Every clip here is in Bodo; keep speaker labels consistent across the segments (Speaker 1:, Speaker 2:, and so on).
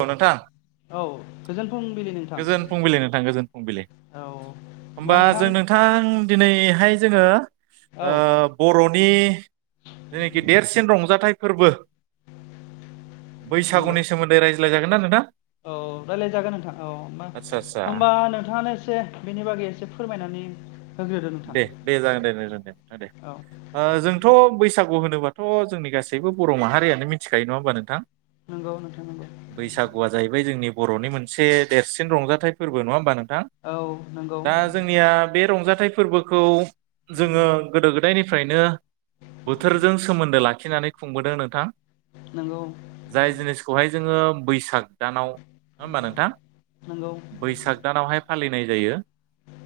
Speaker 1: औ नोंथां
Speaker 2: औ गोजोन फुंबिलि नोंथां
Speaker 1: गोजोन फुंबिलि नोंथां गोजोन फुंबिलि।
Speaker 2: औ
Speaker 1: होनबा जों नोंथां दिनैहाय जोङो
Speaker 2: औ
Speaker 1: बर'नि जेनाखि देरसिन रंजाथाइ फोरबो।
Speaker 2: नंगौ
Speaker 1: बैसागुनि सोमोन्दै रायज्लायजागोन ना नोंथां?
Speaker 2: औ रायज्लाय जागोन नोंथां औ होमबा।
Speaker 1: आदसा आदसा
Speaker 2: होमबा नोंथाङानो एसे बेनि बागै एसे फोरमायनानै होगोन।
Speaker 1: दे दे जागोन दे जागोन दे नोंथ दे
Speaker 2: औ
Speaker 1: ओ जोंथ' बैसागु। खु होनोबाथ' जोंनि गासैबो बर' माहारियानो मिथिखायो नङा होमबा नोंथां।?
Speaker 2: नंगौ नोंथां नंगौ
Speaker 1: बैसागुआ जाहैबाय जोंनि। बर'नि मोनसे देरसिन रंजाथाइ फोरबो नङा होमबा नों? नोंथां
Speaker 2: औ नंगौ
Speaker 1: दा जोंनिया बे रंजा फोरबोखौ जोङो गोदो गोदायनिफ्रायनो बोथोरजों सोमोन्दो लाखिनानै खुंबोदों नोंथां।
Speaker 2: नंगौ
Speaker 1: जाय जिनिसखौहाय जोङो बैसाग। दानाव नङा होमबा नोंथां
Speaker 2: नंगौ
Speaker 1: बैसाग दानावहाय फालियो। फालिनाय जायो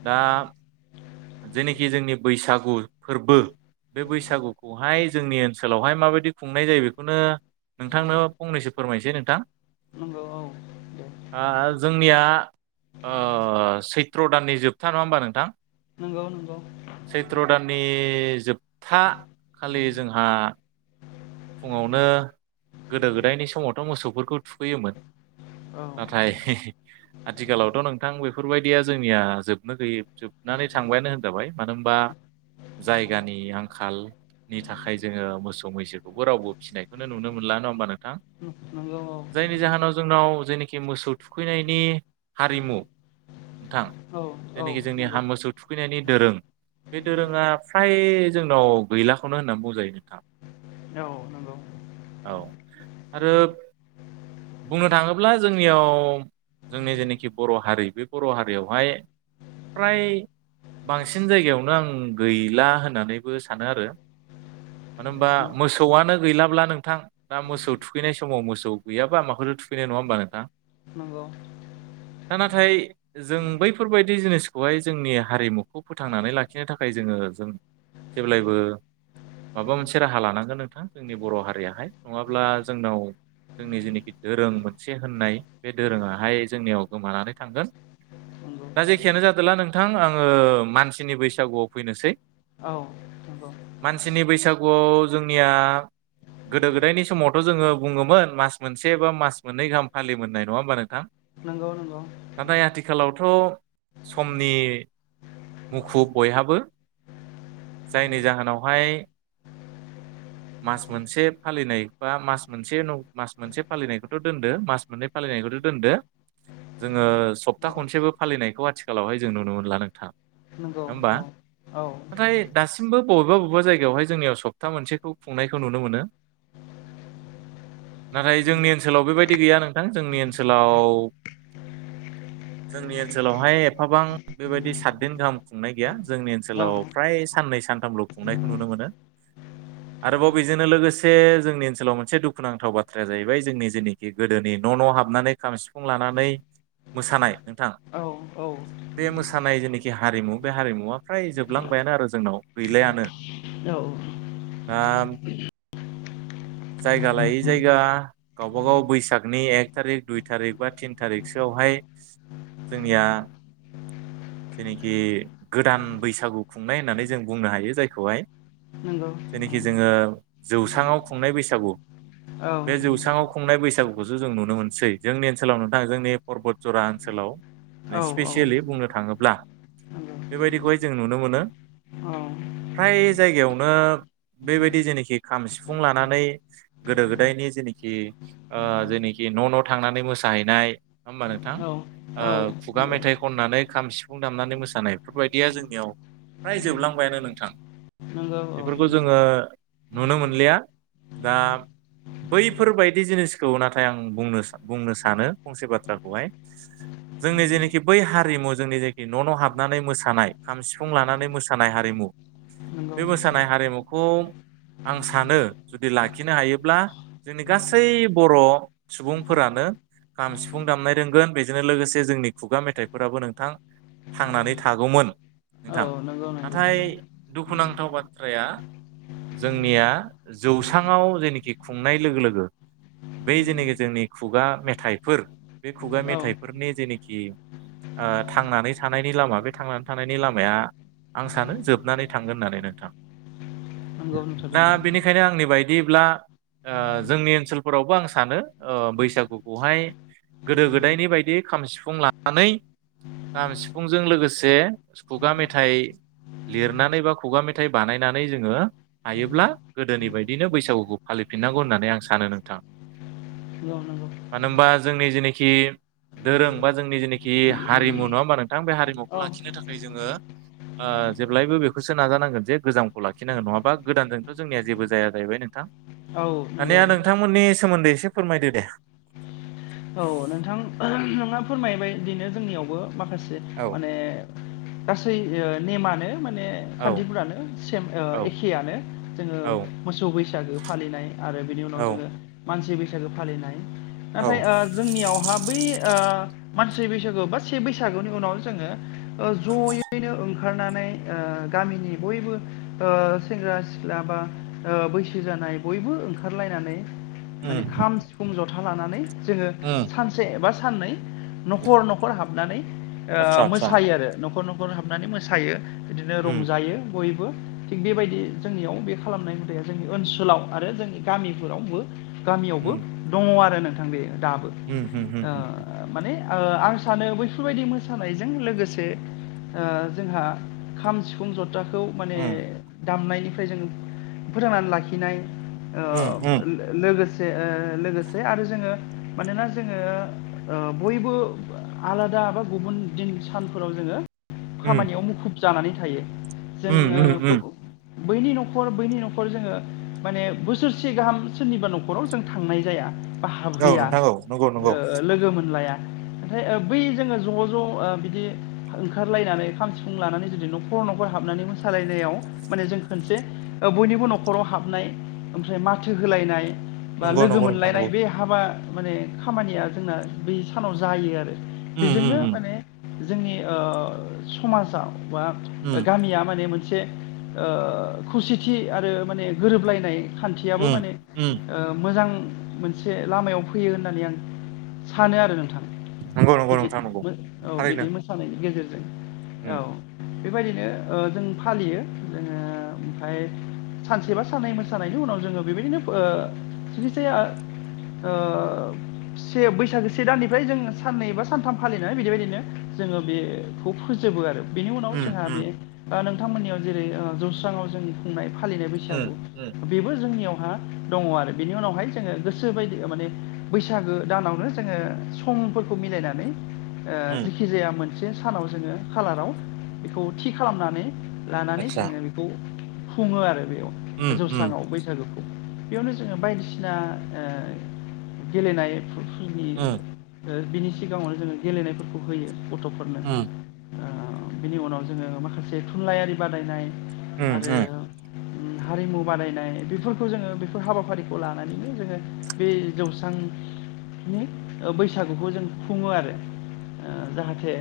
Speaker 1: दा जेनोखि जोंनि बैसागु फोरबो। बे बैसागुखौहाय जोंनि ओनसोलावहाय माबायदि खुंनाय जायो बेखौनो। नोंथांनो फंनैसो फोरमायनोसै नोंथां
Speaker 2: नंगौ औ दे
Speaker 1: ओ जोंनिया। ओ सैथ्र' दाननि जोबथा नङा होमबा नोंथां।
Speaker 2: नंगौ नंगौ
Speaker 1: सैथ्र दाननि खि जोबथा खालि जोंहा फुङावनो गोदो गोदायनि समावथ' मोसौफोरखौ थुखैयोमोन।
Speaker 2: औ
Speaker 1: नाथाय आथिखालावथ' नोंथां बेफोरबायदिया जोंनिया जोबनो गैयै जोबना। नानै थांबायानो होनजाबाय मानो होनबा जायगानि आंखालनि थाखाय जोङो मोसौ मैसो बेवबो रावबो फिसिनायखौनो नुनो मोनला नङा होमबा नोंथां।
Speaker 2: नंगौ औ
Speaker 1: जायनि जाहोनाव जोंनाव जेनोखि मोसौ थुखैनायनि हारिमु नोंथां
Speaker 2: औ औ
Speaker 1: जेनाखि जोंनि हा
Speaker 2: नंगौ
Speaker 1: मोसौ थुखैनायनि दोरों। बे दोरोङा फ्राय जोंनाव गैलाखौनो होननानै बुंजायो नोंथां।
Speaker 2: औ नंगौ।
Speaker 1: औ आरो बुंनो थाङोब्ला जोंनियाव। जोंनि जेनोखि बर' हारि बे बर' हारियावहाय फ्राय। बांसिन जायगायावनो आं गैला होननानैबो सानो आरो मानो होनबा।
Speaker 2: नंगौ
Speaker 1: मोसौआनो गैलाब्ला नोंथां दा मोसौ थुखैनाय समाव मोसौ गैयाबा माखौथो थुखैनो नङा होमबा नोंथां।?
Speaker 2: नंगौ।
Speaker 1: दा नाथाय जों बैफोरबायदि जिनिसखौहाय जोंनि हारिमुखौ फोथांनानै लाखिनो थाखाय जोङो ओ जों जेब्लायबो माबा मोनसे राहा लानांगोन। हागोन नोंथां जोंनि बर' हारियाहाय नङाब्ला जोंनाव। जोंनि जेनाखि दोरों मोनसे होननाय बे दोरोङाहाय जोंनियाव गोमानानै थांगोन‌।
Speaker 2: नंगौ
Speaker 1: दा जेखियानो जादोला नोंथां आङो मानसिनि बैसागुआव फैनोसै।
Speaker 2: औ नंगौ।
Speaker 1: आव जोंनिया। गोदो गोदायनि समावथ' जोङो बुङोमोन मास मोनसे बा मास मोननै गाहाम फालि मोननाय नङा होमबा नोंथां।
Speaker 2: नंगौ नंगौ।
Speaker 1: नाथाय आथिखालावथ' समनि मुखुब बयहाबो। जायनि जाहोनावहाय मास मोनसे फालिनाय बा मास मोनसे न मास मोनसे फालिनायखौथ' दोनदो मास मोननै फालिनायखौथ' दोनदो जोङो सप्ता
Speaker 2: नंगौ
Speaker 1: खनसेबो फालिनायखौ आथिखालावहाय जों नुनो मोनला नोंथां।
Speaker 2: नंगौ
Speaker 1: नङा होमबा
Speaker 2: औ। औ
Speaker 1: नाथाय दासिमबो बबेबा बबेबा जायगायावहाय जोंनियाव सब बथा मोनसेखौ खुंनायखौ नुनो मोनो। नाथाय
Speaker 2: औ
Speaker 1: जोंनि ओनसोलाव बेबायदि गैया नोंथां जोंनि ओनसोलाव जोंनि ओनसोलावहाय एफाबां बेबायदि साददिन गाहाम खुंनाय गैया जोंनि ओनसोलाव फ्राय साननै सानथामल' खुंनायखौ नुनो मोनो आरोबाव बेजोंनो लोगोसे जोंनि ओनसोलाव मोनसे दुखुनांथाव बाथ्राया जाहैबाय जोंनि जेखि गोदोनि न' न' हाबनानै खाम सिफुं लानानै मोसानाय। नोंथां
Speaker 2: औ औ
Speaker 1: बे मोसानाय जेनाखि हारिमु बे हारिमुवा फ्राय जोबलांबायानो आरो जोंनाव गैलायानो।
Speaker 2: औ
Speaker 1: [unintelligible]
Speaker 2: [inaudible]
Speaker 1: जायगा लायै जायगा गावबागाव बैसागनि एक थारिक दुइ थारिक बा थिन थारिखसोआवहाय जोंनिया जेनिखि गोदान बैसागु खुंनाय होननानै जों बुंनो हायो जायखौहाय।
Speaker 2: नंगौ
Speaker 1: जेनिखि जोङो जौस्राङाव खुंनाय बैसागु
Speaker 2: औ नंगौ औ
Speaker 1: बे जौस्राङाव खुंनाय बैसागुखौसो जों नुनो मोनसै जोंनि ओनसोलाव नोंथांङा जोंनि परबत जरा ओनसोलाव।
Speaker 2: औ
Speaker 1: सिफेसेलि बुंनो थांङोब्ल बे बाइदिखौ जों नुनों मोनो फ्राइ जाइगायाव नो बेबायदि जेनाखि खाम सिफुं लानानै गोदो गोदायनि जेनाखि ओ जेनिखि न' न' थांनानै मोसाहैनाय नंङा होनबा नोंथां
Speaker 2: औ नंगौ औ नंगौ औ
Speaker 1: ओ खुगा मेथाइ खननानै खाम सिफुं दामनानै मोसानाय बेफोरबायदिया जोंनियाव फ्राय जोबलांबायानो नोंथां
Speaker 2: नंगौ
Speaker 1: बेफोरखौ जोङो नुनो मोनलिया दा बैफोरबायायदि जिनिसखौ नाथाय आं बुंनो बुंनो सानो फंसे बाथ्राखौहाय जोंनि जेनोखि बै हारिमु जोंनि जेखि न' न' हाबनानै मोसानाय खाम सिफुं लानानै मोसानाय हारिमु
Speaker 2: [inaudible]
Speaker 1: बे मोसानाय हारिमुखौ आं सानो जुदि लाखिनो हायोब्ला जोंनि गासै बर' सुबुंफोरानो खाम सिफुं दामनाय रोंगोन बेजोंनो लोगोसे जोंनि खुगा मेथाइफोराबो नोंथां थांनानै थागौमोन नोंथां नाथाय दु नांथाव बाथ्राया जोंनिया जौसांङाव जेनोखि खुंनाय लोगो लोगो बै जेनेखि जोंनि खुगा मेथाइफोर बे खुगा मेथाइफोरनि जेनेखि थांनानै थानायनि लामा बे थांनानै थानायनि लामाया आं सानो जोबनानै थांगोन होननानै नोंथां
Speaker 2: नंगौ औ नंगौ नोंथां नंगौ
Speaker 1: दा बेनिखायनो आंनि बायदिब्ला ओ जोंनि ओनसोलफोरावबो आं सानो ओ बैसागुखौहाय गोदो गोदायनि बायदि खाम सिफुं लानानै खाम सिफुंजों लोगोसे खुगा मेथाइ लिरनानै बा खुगा मे थाय बानायनानै जोङो हायोब्ला गोदोनि बायदिनो बैसागुखौ फालिफिननांगौ होननानै आं सानो नोंथां।
Speaker 2: उ [inaudible]
Speaker 1: मानो होनबा जोंनि जेनेखि धोरों बा जोंनि जेनेखि हारिमु नङा होनबा नों थां बे
Speaker 2: औ
Speaker 1: हारिमुखौ लाखिनो थाखाय जोङो ओ जेब्लायबो बेखौसो नाजानांगोन। जे गोजामखौ लाखिनांगोन नङाबा गोदानजोंथ' जोंनिया जेबो जाया जाहैबाय नोंथां
Speaker 2: औ नंगौ
Speaker 1: दानिया नोंथांमोननि सोमोन्दै एसे फोरमायदो दे?
Speaker 2: औ नोंथां ओहो नोंना फोरमायबाय बिदिनो जोंनियावबो माखासे
Speaker 1: औ
Speaker 2: माने गासै नेमानो। माने
Speaker 1: औ
Speaker 2: खान्थिफोरानो सेम
Speaker 1: औ
Speaker 2: एखेयानो जोङो
Speaker 1: औ
Speaker 2: मोसौ बैसागो फालिनाय आरो बिनि उनाव
Speaker 1: औ
Speaker 2: जोङो मानसि बैसागो फालिनाइ नाथाय
Speaker 1: औ
Speaker 2: जोंनियावहा बै ओ मानसि बैसागु बा से बैसागुनि उनावनो जोङो जयैनो ओंखारनानै ओ गामिनि बयबो ओ सेंग्रा सिख्ला बा ओ बै सो जानाय बयबो ओंखारलायनानै।
Speaker 1: उम
Speaker 2: माने खाम सिफुं जथा लानानै जोङो
Speaker 1: उम
Speaker 2: सानसे एबा साननै न'खर न'खर हाबनानै ओ
Speaker 1: आतसा आतसा
Speaker 2: मोसायो आरो न'खर न'खर हाबनानै मोसायो। बिदिनो
Speaker 1: उम
Speaker 2: रंजायो बय बो थिग बेबायदि जोंनियाव बे खालामनाय हुदाया जोंनि ओनसोलाव आरो जोंनि गामिफोरावबो गामियावबो
Speaker 1: उम
Speaker 2: दङ' आरो नोंथां बे दाबो
Speaker 1: उम उम उम
Speaker 2: ओ
Speaker 1: उम
Speaker 2: माने ओ आं सानो बैफोरबायदि मोसानायजों लोगोसे ओ जोंहा खाम सिफुं ज थाखौ माने
Speaker 1: उम
Speaker 2: दामनायनिफ्राय जों फोथांनानै लाखिनाय। ओ
Speaker 1: उम उम
Speaker 2: लो लोगोसे ओ लोगोसे आरो जोङो मानोना जोङो ओ बयबो आलादा बा गुबुन दिन सानफोराव जोङो खामानियाव मुखुब जानानै थायो
Speaker 1: उम
Speaker 2: जोङो
Speaker 1: उम
Speaker 2: बो
Speaker 1: उम
Speaker 2: बैनि न'खर बैनि न'खर जोङो माने बोसोरसे गाहाम सोरनिबा न'खराव जों थांनाय जाया बा
Speaker 1: औ
Speaker 2: हाबहैया
Speaker 1: नोंथां औ नंगौ नंगौ
Speaker 2: ओ लोगो मोनलाया ओमफाय ओ बै जोङो ज' ज'ओ बिदि ओंखारलायनानै खाम सिफुं लानानै जुदि न'खर न'खर हाब होननानै मोसालायनायाव माने जों खोनसे ओ बयनिबो न'खराव हाबनाय ओमफ्राय माथो होलायनाय, बा
Speaker 1: नंगौ
Speaker 2: लोगो
Speaker 1: नंगौ नोंथां
Speaker 2: मोनलायनाय
Speaker 1: नंगौ
Speaker 2: बे आ माने खामानिया जोंना बै सानाव जायो आरो
Speaker 1: उम
Speaker 2: बेजोंनो
Speaker 1: उम उम
Speaker 2: माने जोंनि ओ समाजा बा
Speaker 1: उम
Speaker 2: गामिया माने मोन से ओ खौसेथि आरो माने गोरोबलायनाय खान्थियाबो माने
Speaker 1: उम उम
Speaker 2: ओ मोजां। से लामायाव फैयो होननानै आं सानो आरो नोंथां।
Speaker 1: नंगौ नंगौ
Speaker 2: बिदि
Speaker 1: नोंथां नंगौ
Speaker 2: मोन औ
Speaker 1: थारैनो
Speaker 2: बिदि मोसानायनि गेजेरजों
Speaker 1: उम
Speaker 2: औ। बेबायदिनो ओ जों फालियो जोङो ओमफाय सानसे बा साननै मोसानायनि उनाव जोङो बेबायदिनो ओ जिखि जाया ओ से बैसागो से दाननिफ्राय जों साननै बा सानथाम फालिनानै बिदिबायदिनो जोङो बेखौ फोजोबो आरो। बेनि उनाव
Speaker 1: उम
Speaker 2: जोंहा बे
Speaker 1: उम
Speaker 2: ओ नोंथांमोननियाव जेरै जौस्राङाव जों खुंनाय फालिनाय
Speaker 1: उम
Speaker 2: बैसागु
Speaker 1: उम
Speaker 2: बेबो जोंनियावहा दङ' आरो बेनि उनावहाय जोङो गोसो बायदि माने बैसागो दानावनो जोङो समफोरखौ मिलायनानै ओ
Speaker 1: उम
Speaker 2: जेखि जाया मोनसे सानाव जोङो खालाराव बेखौ थि खालामनानै लानानै
Speaker 1: आतसा
Speaker 2: जोङो बेखौ खुङो आरो बेयाव
Speaker 1: उम उम
Speaker 2: जौस्राङाव बैसागुखौ बेयावनो जोङो बायदिसिना ओ गेलेनाय
Speaker 1: ओ
Speaker 2: ओ बिनि सिगाङावनो जोङो गेलेनायफोरखौ होयो गथ'फोरनो
Speaker 1: उम
Speaker 2: ओ बिनि उनाव जोङो माखासे थुनलाइयारि बादायनाय
Speaker 1: उम
Speaker 2: आरो
Speaker 1: उम
Speaker 2: उम हारिमु बादायनाय बेफोरखौ जोङो बेफोर हाबाफारिखौ लानानैनो जोङो बे जौसांनि बैसागुखौ जों खुङो आरो। ओ जाहाथे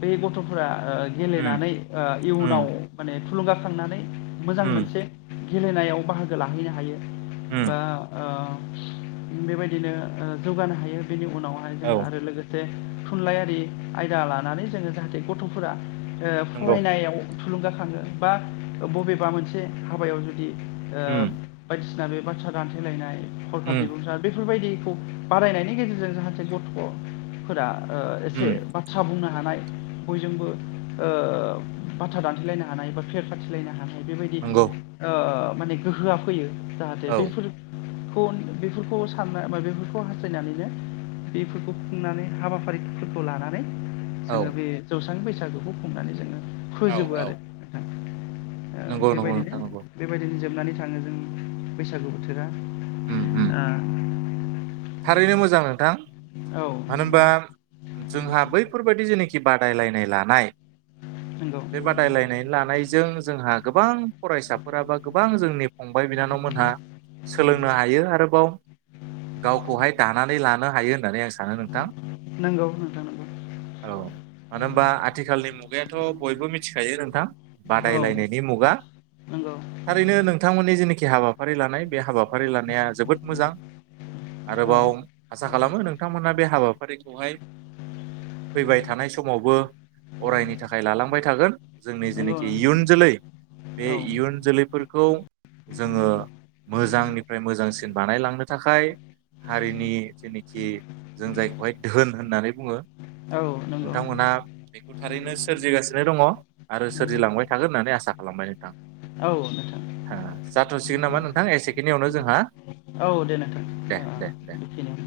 Speaker 2: बे गथ'फोरा ओ
Speaker 1: उम
Speaker 2: गेलेनानै ओ इयुनाव
Speaker 1: उम
Speaker 2: माने थुलुंगाखांनानै मोजां
Speaker 1: उम
Speaker 2: मोनसे गेलेनायाव बाहागो लाहैनो हायो बा
Speaker 1: उम
Speaker 2: ओ बेबायदिनो ओ जौगानो हायो बेनि उनावहाय जों
Speaker 1: औ
Speaker 2: आरो लोगो बे थुनलाइयारि आयदा लानानै जोङो जाहाथे गथ'फोरा ओ
Speaker 1: नंगौ
Speaker 2: फरायनायाव थुलुंगाखाङो बा बबेबा मोनसे हाबायाव जुदि ओ
Speaker 1: उम
Speaker 2: बायदिसिना बे बाथ्रा दानथेलायनाय हरखाब
Speaker 1: उम
Speaker 2: बिबुंसा बेफोरबायदि बारायनायनि गेजेरजों जाहाथे गथ'फोरा ओ एसे
Speaker 1: उम
Speaker 2: बाथ्रा बुंना हानाय बयजोंबो ओ बाथा दानथिलायनो हानाय बा फेर खाथिलायनो हानाय [unintelligible] बेबायदि
Speaker 1: नंगौ
Speaker 2: माने ओ गोहोआ फैयो जाहाथे
Speaker 1: औ
Speaker 2: बेफोर [unintelligible] बेफोरखौ सानना बा बेफोरखौ हास्थायनानैनो बेफोरखौ खुंनानै हाबाफारिफोरखौ लानानै
Speaker 1: औ
Speaker 2: जोङो बे जौस्रां बैसागोखौ खुंनानै जोङो
Speaker 1: औ
Speaker 2: फोजोबो
Speaker 1: औ
Speaker 2: आरो [unintelligible] ओ
Speaker 1: नंगौ नंगौ
Speaker 2: बेबायदिनो
Speaker 1: नोंथां नंगौ
Speaker 2: बेबायदि जोबनानै थाङो जों बैसागु बोथोरा
Speaker 1: उम उम
Speaker 2: ओ
Speaker 1: थारैनो मोजां नोंथां
Speaker 2: औ
Speaker 1: मानो होमबा जोंहा बैफोरबायाददि जेनोखि बा रायलायनाय लानाय
Speaker 2: [inaudible]
Speaker 1: बे बादायलायनाय लानायजों जोंहा गोबां फरायसाफोरा बा गोबां जोंनि फंबाय बिनानाव मोना सोलोंनो हायो आरोबाव हाय दानानै लानो हायो होननानै आं सानो नोंथां
Speaker 2: नोंगौ नोंथां
Speaker 1: औ मानो होमबा आथिखालनि मुगायाथ' बयबो मिथिखायो नोंथां
Speaker 2: औ
Speaker 1: बादायलायनायनि मुगा
Speaker 2: नंगौ
Speaker 1: थारैनो नोंथांमोननि जेनाखि हाबाफारि लानाय बे हाबा फारि लानाया जोबोद मोजां
Speaker 2: औ
Speaker 1: आरोबाव आसा खालामो नोंथांमोनहा बे हाबाफारिखौहाय फैबाय थानाय समावबो अरायनि थाखाय लालांबाय थागोन जोंनि
Speaker 2: नंगौ
Speaker 1: जेनोखि
Speaker 2: नोंथां
Speaker 1: इयुन जोलै बे
Speaker 2: औ
Speaker 1: इयुन जोलैफोरखौ जोङो मोजांनिफ्राय मोजांसिन बानायलांनो थाखाय हारिनि जेनोखि जों जायखौहाय धोन होननानै बुङो
Speaker 2: औ नंगौ
Speaker 1: नोंथांमोनहा बेखौ थारैनो सोरजिगासिनो दङ आरो
Speaker 2: नंगौ
Speaker 1: सोरजिलांबाय थागोन होननानै आसा खालामबाय नोंथां
Speaker 2: औ नोंथां
Speaker 1: जाथ'सिगोन नामा नोंथां एसेखेनियावनो जोंहा
Speaker 2: औ दे नोंथां
Speaker 1: दे दे दे
Speaker 2: बेखिनियानो